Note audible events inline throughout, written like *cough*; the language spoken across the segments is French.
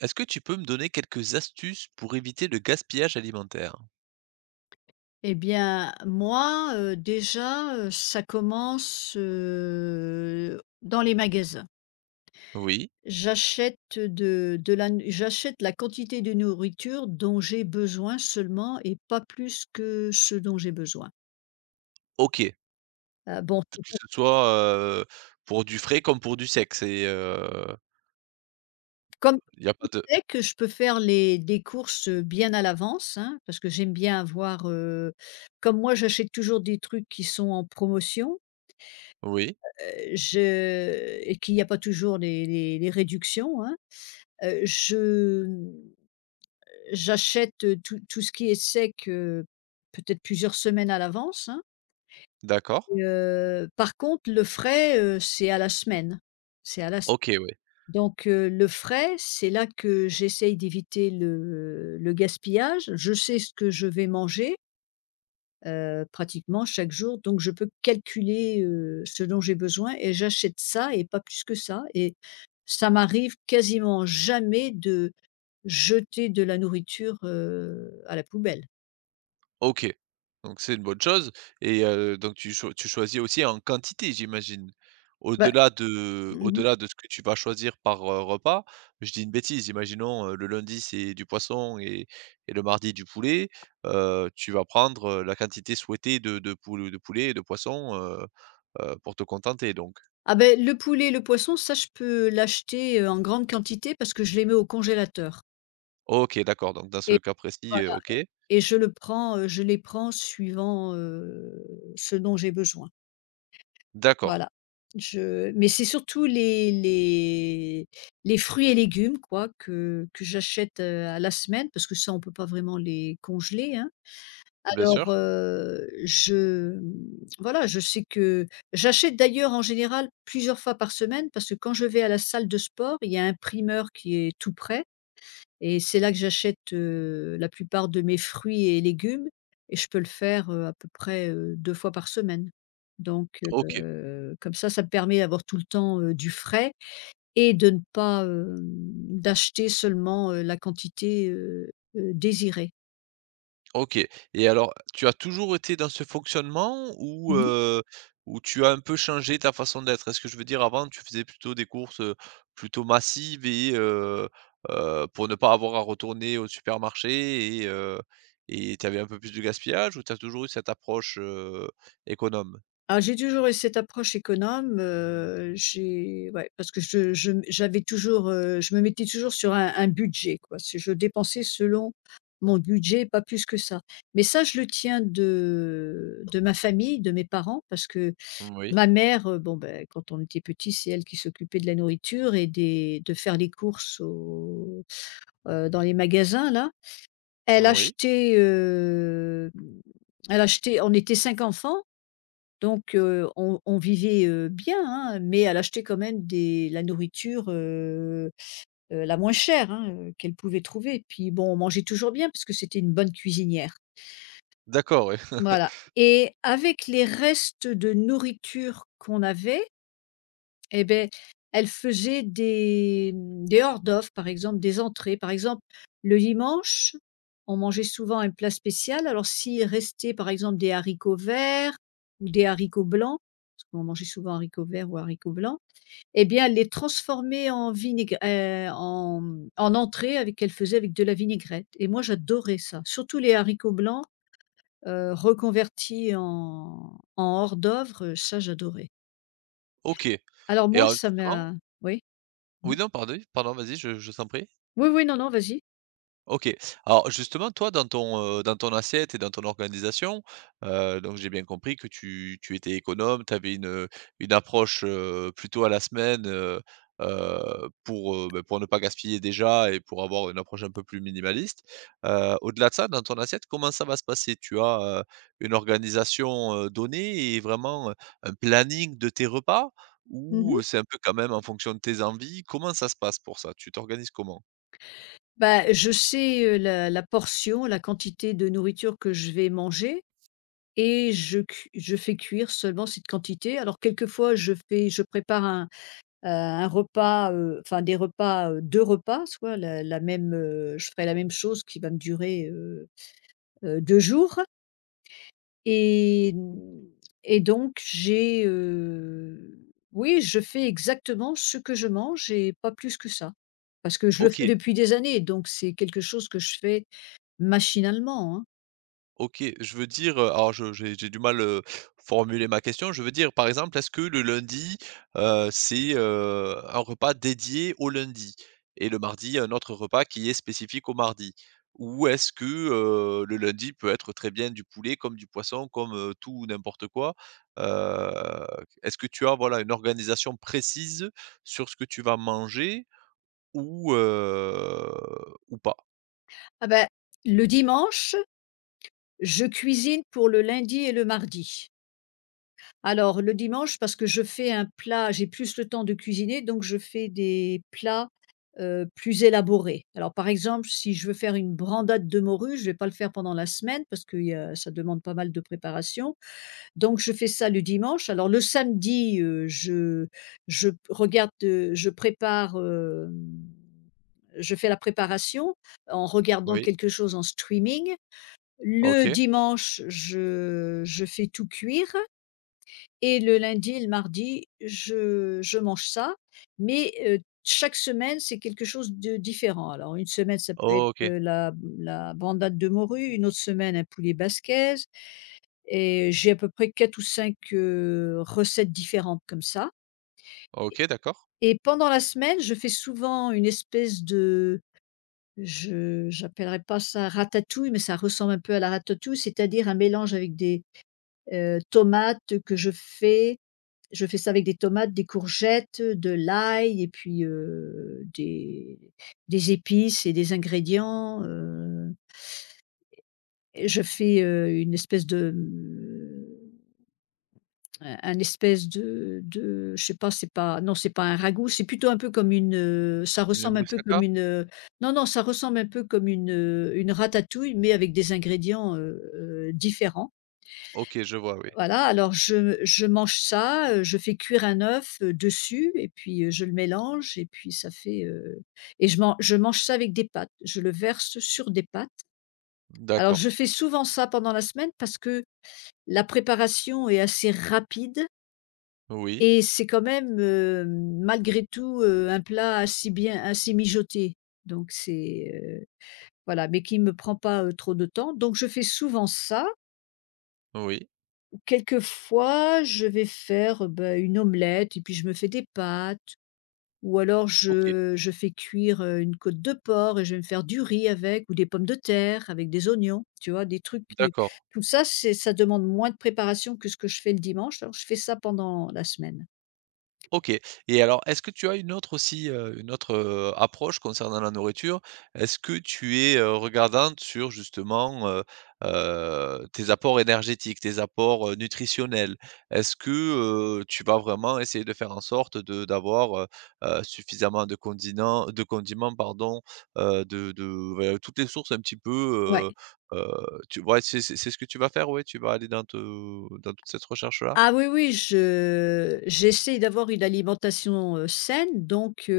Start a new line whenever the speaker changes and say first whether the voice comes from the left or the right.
right: Est-ce que tu peux me donner quelques astuces pour éviter le gaspillage alimentaire?
left: Eh bien, moi, déjà, ça commence, dans les magasins.
right: Oui,
left: J'achète la quantité de nourriture dont j'ai besoin seulement et pas plus que ce dont j'ai besoin.
right: OK.
left: Bon, *laughs*
right: Que ce soit, heu, pour du frais comme pour du sec, c'est,
left: comme
right: il n'y a pas de
left: c'est que je peux faire les des courses, bien à l'avance, hein, parce que j'aime bien avoir, comme moi, j'achète toujours des trucs qui sont en promotion,
right: oui,
left: je et qu'il n'y a pas toujours les réductions, hein. Je j'achète, tout ce qui est sec, peut-être plusieurs semaines à l'avance, hein,
right: d'accord.
left: et, par contre le frais, c'est à la semaine. C'est à la s
right: OK, ouais.
left: Donc, le frais, c'est là que j'essaye d'éviter le gaspillage. Je sais ce que je vais manger, pratiquement chaque jour, donc je peux calculer, ce dont j'ai besoin et j'achète ça et pas plus que ça, et ça m'arrive quasiment jamais de jeter de la nourriture, à la poubelle.
right: OK, donc c'est une bonne chose et donc tu choisis aussi en quantité, j'imagine?
left: Bah.
right: Au-delà de
left: Mmh.
right: au-delà de ce que tu vas choisir par, repas, je dis une bêtise, imaginons, le lundi, c'est du poisson et le mardi du poulet, tu vas prendre, la quantité souhaitée de poulet et de poisson, pour te contenter donc?
left: Ah ben, le poulet, le poisson, ça je peux l'acheter, en grande quantité parce que je les mets au congélateur.
right: OK, d'accord, donc dans ce
left: Et
right: cas précis,
left: voilà,
right: OK.
left: et je les prends suivant, ce dont j'ai besoin.
right: D'accord,
left: Voilà. Je Mais c'est surtout les fruits et légumes quoi que j'achète, à la semaine parce que ça on peut pas vraiment les congeler, hein.
right: bien
left: Alors,
right: sûr.
left: voilà, je sais que j'achète d'ailleurs en général plusieurs fois par semaine parce que quand je vais à la salle de sport, il y a un primeur qui est tout près, et c'est là que j'achète, la plupart de mes fruits et légumes, et je peux le faire, à peu près, 2 fois par semaine. Donc,
right: OK.
left: comme ça me permet d'avoir tout le temps, du frais et de ne pas, d'acheter seulement, la quantité, désirée.
right: OK et alors, tu as toujours été dans ce fonctionnement ou tu as un peu changé ta façon d'être? Est-ce que, je veux dire, avant tu faisais plutôt des courses, plutôt massives et pour ne pas avoir à retourner au supermarché et tu avais un peu plus de gaspillage ou tu as toujours eu cette approche, économe?
left: Ah, j'ai toujours eu cette approche économe, j'ai ouais, parce que je j'avais toujours, je me mettais toujours sur un budget, quoi. C'est je dépensais selon mon budget, pas plus que ça. Mais ça, je le tiens de ma famille, de mes parents, parce que
right: Oui,
left: ma mère, bon, ben, quand on était petits, c'est elle qui s'occupait de la nourriture et des de faire les courses au dans les magasins, là. Elle
right: oui.
left: achetait, hem, elle achetait. On était 5 enfants, donc, on vivait, bien, hein, mais elle achetait quand même des la nourriture, la moins chère, hein, qu'elle pouvait trouver. Puis bon, on mangeait toujours bien parce que c'était une bonne cuisinière.
right: D'accord, oui. *laughs*
left: Voilà, et avec les restes de nourriture qu'on avait, eh ben, elle faisait des hors-d'œuvre, par exemple, des entrées. Par exemple, le dimanche, on mangeait souvent un plat spécial. Alors, s'il restait, par exemple, des haricots verts ou des haricots blancs, parce qu'on mangeait souvent haricots verts ou haricots blancs, eh bien, elle les transformait en entrée avec qu'elle faisait avec de la vinaigrette, et moi j'adorais ça. Surtout les haricots blancs, reconvertis en hors-d'œuvre, ça j'adorais.
right: OK et
left: Alors moi
right: alors
left: ça
right: justement
left: m'a. Oui?
right: oui, non, pardon, pardon, vas-y, je t'en prie.
left: Oui, oui, non, non, vas-y.
right: OK. Alors justement, toi, dans ton assiette et dans ton organisation, donc j'ai bien compris que tu étais économe, tu avais une approche, plutôt à la semaine, pour, bah, pour ne pas gaspiller déjà et pour avoir une approche un peu plus minimaliste. Au-delà de ça, dans ton assiette, comment ça va se passer? Tu as, une organisation, donnée et vraiment, un planning de tes repas? Ou,
left: Mmh.
right: c'est un peu quand même en fonction de tes envies? Comment ça se passe pour ça? Tu t'organises comment?
left: Bah, je sais, la portion, la quantité de nourriture que je vais manger, et je fais cuire seulement cette quantité. Alors quelquefois je prépare un repas, enfin des repas, 2 repas, soit la même, je ferai la même chose qui va me durer, 2 jours, et mmh et donc j'ai, oui, je fais exactement ce que je mange et pas plus que ça. Parce que je le fais
right: OK.
left: depuis des années, donc c'est quelque chose que je fais machinalement, hein.
right: OK, je veux dire, alors je j'ai du mal, formuler ma question. Je veux dire, par exemple, est-ce que le lundi, c'est, un repas dédié au lundi et le mardi, un autre repas qui est spécifique au mardi? Ou est-ce que, le lundi peut être très bien du poulet comme du poisson, comme, tout ou n'importe quoi? Heu, est-ce que tu as, voilà, une organisation précise sur ce que tu vas manger ou, heu, ou pas?
left: Ah ben, le dimanche, je cuisine pour le lundi et le mardi. Alors, le dimanche, parce que je fais un plat j'ai plus le temps de cuisiner, donc je fais des plats, plus élaborés. Alors, par exemple, si je veux faire une brandade de morue, je ne vais pas le faire pendant la semaine parce que y a ça demande pas mal de préparation, donc je fais ça le dimanche. Alors, le samedi, je regarde, je fais la préparation en regardant
right: Oui.
left: quelque chose en streaming. Le
right: OK.
left: dimanche, je fais tout cuire, et le lundi et le mardi, je mange ça, mais, chaque semaine, c'est quelque chose de différent. Alors une semaine, ça peut être,
right: OK.
left: la bandade de morue, une autre semaine, un poulet basquez, et j'ai à peu près 4 ou 5 recettes différentes comme ça.
right: OK, d'accord.
left: Et pendant la semaine, je fais souvent une espèce de, je j'appellerais pas ça ratatouille, mais ça ressemble un peu à la ratatouille, c'est-à-dire un mélange avec des tomates que je fais. Je fais ça avec des tomates, des courgettes, de l'ail, et puis, des épices et des ingrédients, et je fais, une espèce de, un espèce de je sais pas, c'est pas non, c'est pas un ragoût, c'est plutôt un peu comme une, ça
right: Une
left: ressemble un peu
right: moussaka?
left: comme une, non, non, ça ressemble un peu comme une ratatouille mais avec des ingrédients, différents.
right: OK, je vois, oui.
left: Voilà, alors je mange ça, je fais cuire un œuf, dessus et puis, je le mélange et puis et je mange ça avec des pâtes. Je le verse sur des pâtes. Alors,
right: D'accord.
left: je fais souvent ça pendant la semaine parce que la préparation est assez rapide,
right: Oui,
left: et c'est quand même, malgré tout, un plat assez mijoté, donc c'est, voilà, mais qui ne me prend pas, trop de temps, donc je fais souvent ça.
right: oui.
left: Quelquefois, je vais faire, bah, une omelette et puis je me fais des pâtes, ou alors
right: OK,
left: je fais cuire, une côte de porc et je vais me faire du riz avec, ou des pommes de terre avec des oignons, tu vois? Des trucs qui
right: d'accord.
left: Tout ça, c'est ça demande moins de préparation que ce que je fais le dimanche, alors je fais ça pendant la semaine.
right: OK et alors, est-ce que tu as une autre aussi, une autre, approche concernant la nourriture? Est-ce que tu es, regardante sur justement, tes apports énergétiques, tes apports, nutritionnels? Est-ce que, tu vas vraiment essayer de faire en sorte de d'avoir, suffisamment de condiments, pardon, de bah, toutes les sources un petit
left: Ouais.
right: peu, heu heu, tu vois? C'est ce que tu vas faire, ouais? Tu vas aller dans te dans toute cette recherche-là?
left: Ah oui, oui, je j'essaie d'avoir une alimentation, saine. Donc,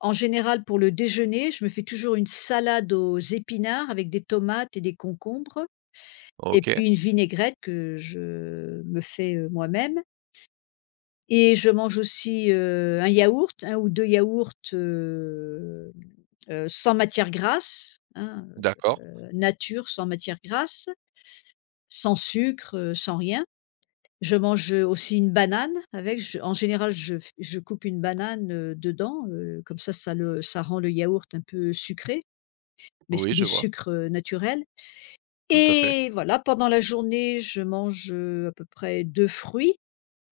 left: en général, pour le déjeuner, je me fais toujours une salade aux épinards avec des tomates et des concombres, et
right: OK,
left: puis une vinaigrette que je me fais, moi-même, et je mange aussi, un yaourt, un ou 2 yaourts, sans matière grasse, hein,
right: d'accord.
left: nature sans matière grasse, sans sucre, sans rien. Je mange aussi une banane avec, je en général, je coupe une banane, dedans, comme ça le ça rend le yaourt un peu sucré. Mais
right: Oui,
left: c'est
right: je
left: du
right: vois.
left: sucre, naturel.
right: Tout à fait.
left: Et voilà, pendant la journée, je mange, à peu près 2 fruits,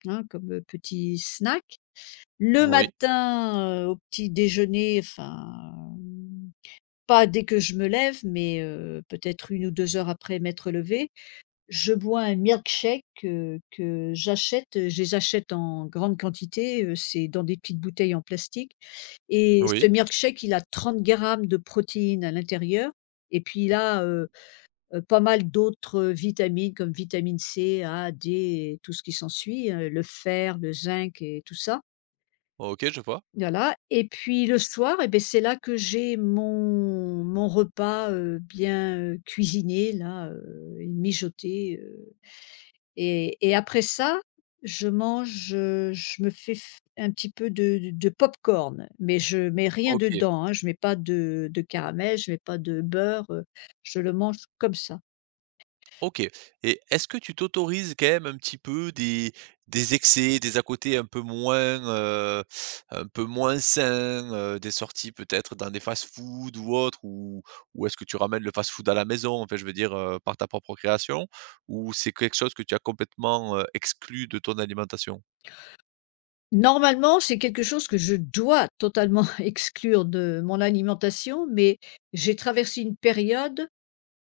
left: hein, comme, petit snack. Le
right: Oui,
left: matin, au petit déjeuner, enfin, pas dès que je me lève, mais, peut-être une ou 2 heures après m'être levée, je bois un milkshake, que j'achète, je les achète en grande quantité, c'est dans des petites bouteilles en plastique. Et
right: oui.
left: ce milkshake, il a 30 grammes de protéines à l'intérieur. Et puis là, pas mal d'autres, vitamines comme vitamine C, A, D et tout ce qui s'ensuit, le fer, le zinc et tout ça.
right: OK, je vois.
left: Voilà, et puis le soir, et beh, c'est là que j'ai mon repas, bien, cuisiné là, et mijoté, et après ça, je mange, je me fais f un petit peu de pop-corn, mais je mets rien
right: OK,
left: dedans, hein. Je mets pas de caramel, je mets pas de beurre, je le mange comme ça.
right: OK et est-ce que tu t'autorises quand même un petit peu des excès, des à côté un peu moins sains, des sorties peut-être dans des fast-food ou autre? Ou est-ce que tu ramènes le fast-food à la maison? En fait, je veux dire, par ta propre création? Ou c'est quelque chose que tu as complètement, exclu de ton alimentation?
left: Normalement, c'est quelque chose que je dois totalement *laughs* exclure de mon alimentation, mais j'ai traversé une période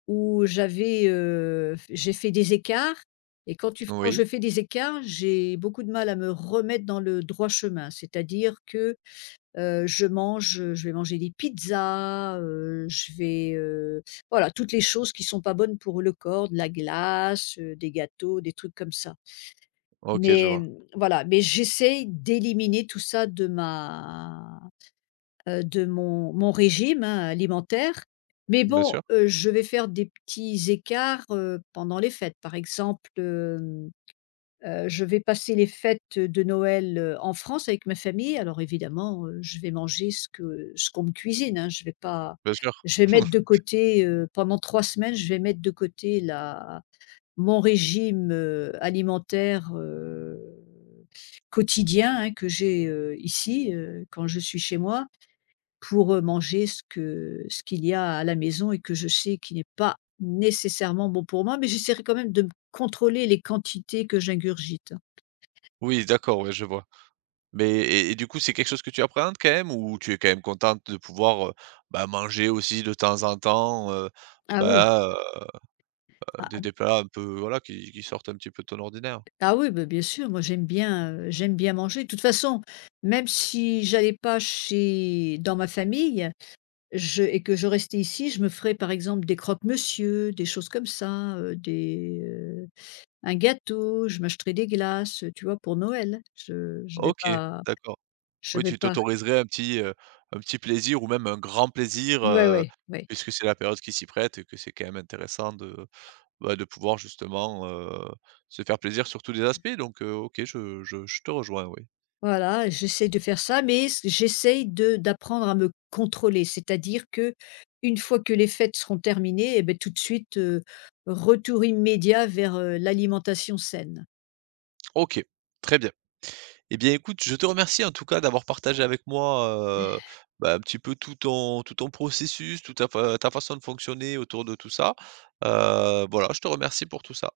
left: où j'ai fait des écarts, et quand tu quand
right: Oui,
left: je fais des écarts, j'ai beaucoup de mal à me remettre dans le droit chemin. C'est-à-dire que, je vais manger des pizzas, voilà, toutes les choses qui sont pas bonnes pour le corps, de la glace, des gâteaux, des trucs comme ça.
right: OK, je
left: Mais,
right: vois.
left: voilà, mais j'essaye d'éliminer tout ça de mon régime, hein, alimentaire. Mais
right: Bien
left: bon,
right: sûr,
left: je vais faire des petits écarts, pendant les fêtes. Par exemple, je vais passer les fêtes de Noël, en France avec ma famille. Alors évidemment, je vais manger ce qu'on me cuisine, hein. Je vais pas
right: bien sûr.
left: je vais mettre de
right: *laughs*
left: côté, pendant 3 semaines, je vais mettre de côté la mon régime, alimentaire, quotidien, hein, que j'ai, ici, quand je suis chez moi pour, manger ce qu'il y a à la maison, et que je sais qui n'est pas nécessairement bon pour moi, mais j'essaierai quand même de me contrôler les quantités que j'ingurgite, hein.
right: Oui, d'accord, ouais, je vois. Mais et du coup, c'est quelque chose que tu appréhendes quand même ou tu es quand même contente de pouvoir, bah, manger aussi de temps en temps,
left: Ah oui.
right: bah,
left: Ah ah
right: des plats un peu, voilà, qui sortent un petit peu de ton ordinaire?
left: ah oui, bah, bien sûr, moi j'aime bien manger. De toute façon, même si j'allais pas chez dans ma famille, Je et que je restais ici, je me ferais par exemple des croque-monsieur, des choses comme ça, un gâteau, je m'achèterais des glaces, tu vois? Pour Noël. Je je vais
right: OK,
left: pas
right: d'accord.
left: je
right: Oui,
left: vais
right: tu
left: pas
right: t'autoriserais un petit plaisir ou même un grand plaisir,
left: Ouais, ouais, ouais.
right: puisque c'est la période qui s'y prête et que c'est quand même intéressant de, bah, de pouvoir justement, se faire plaisir sur tous les aspects donc OK, je te rejoins, oui.
left: Voilà, j'essaie de faire ça, mais c j'essaie de d'apprendre à me contrôler. C'est-à-dire que une fois que les fêtes seront terminées, et beh, tout de suite, retour immédiat vers, l'alimentation saine.
right: OK, très bien. Eh bien, écoute, je te remercie en tout cas d'avoir partagé avec moi, heu, bah, un petit peu tout ton processus, toute ta façon de fonctionner autour de tout ça. Voilà, je te remercie pour tout ça.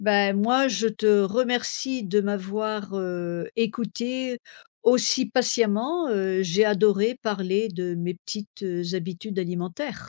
left: Ben, moi, je te remercie de m'avoir, écoutée aussi patiemment, j'ai adoré parler de mes petites, habitudes alimentaires.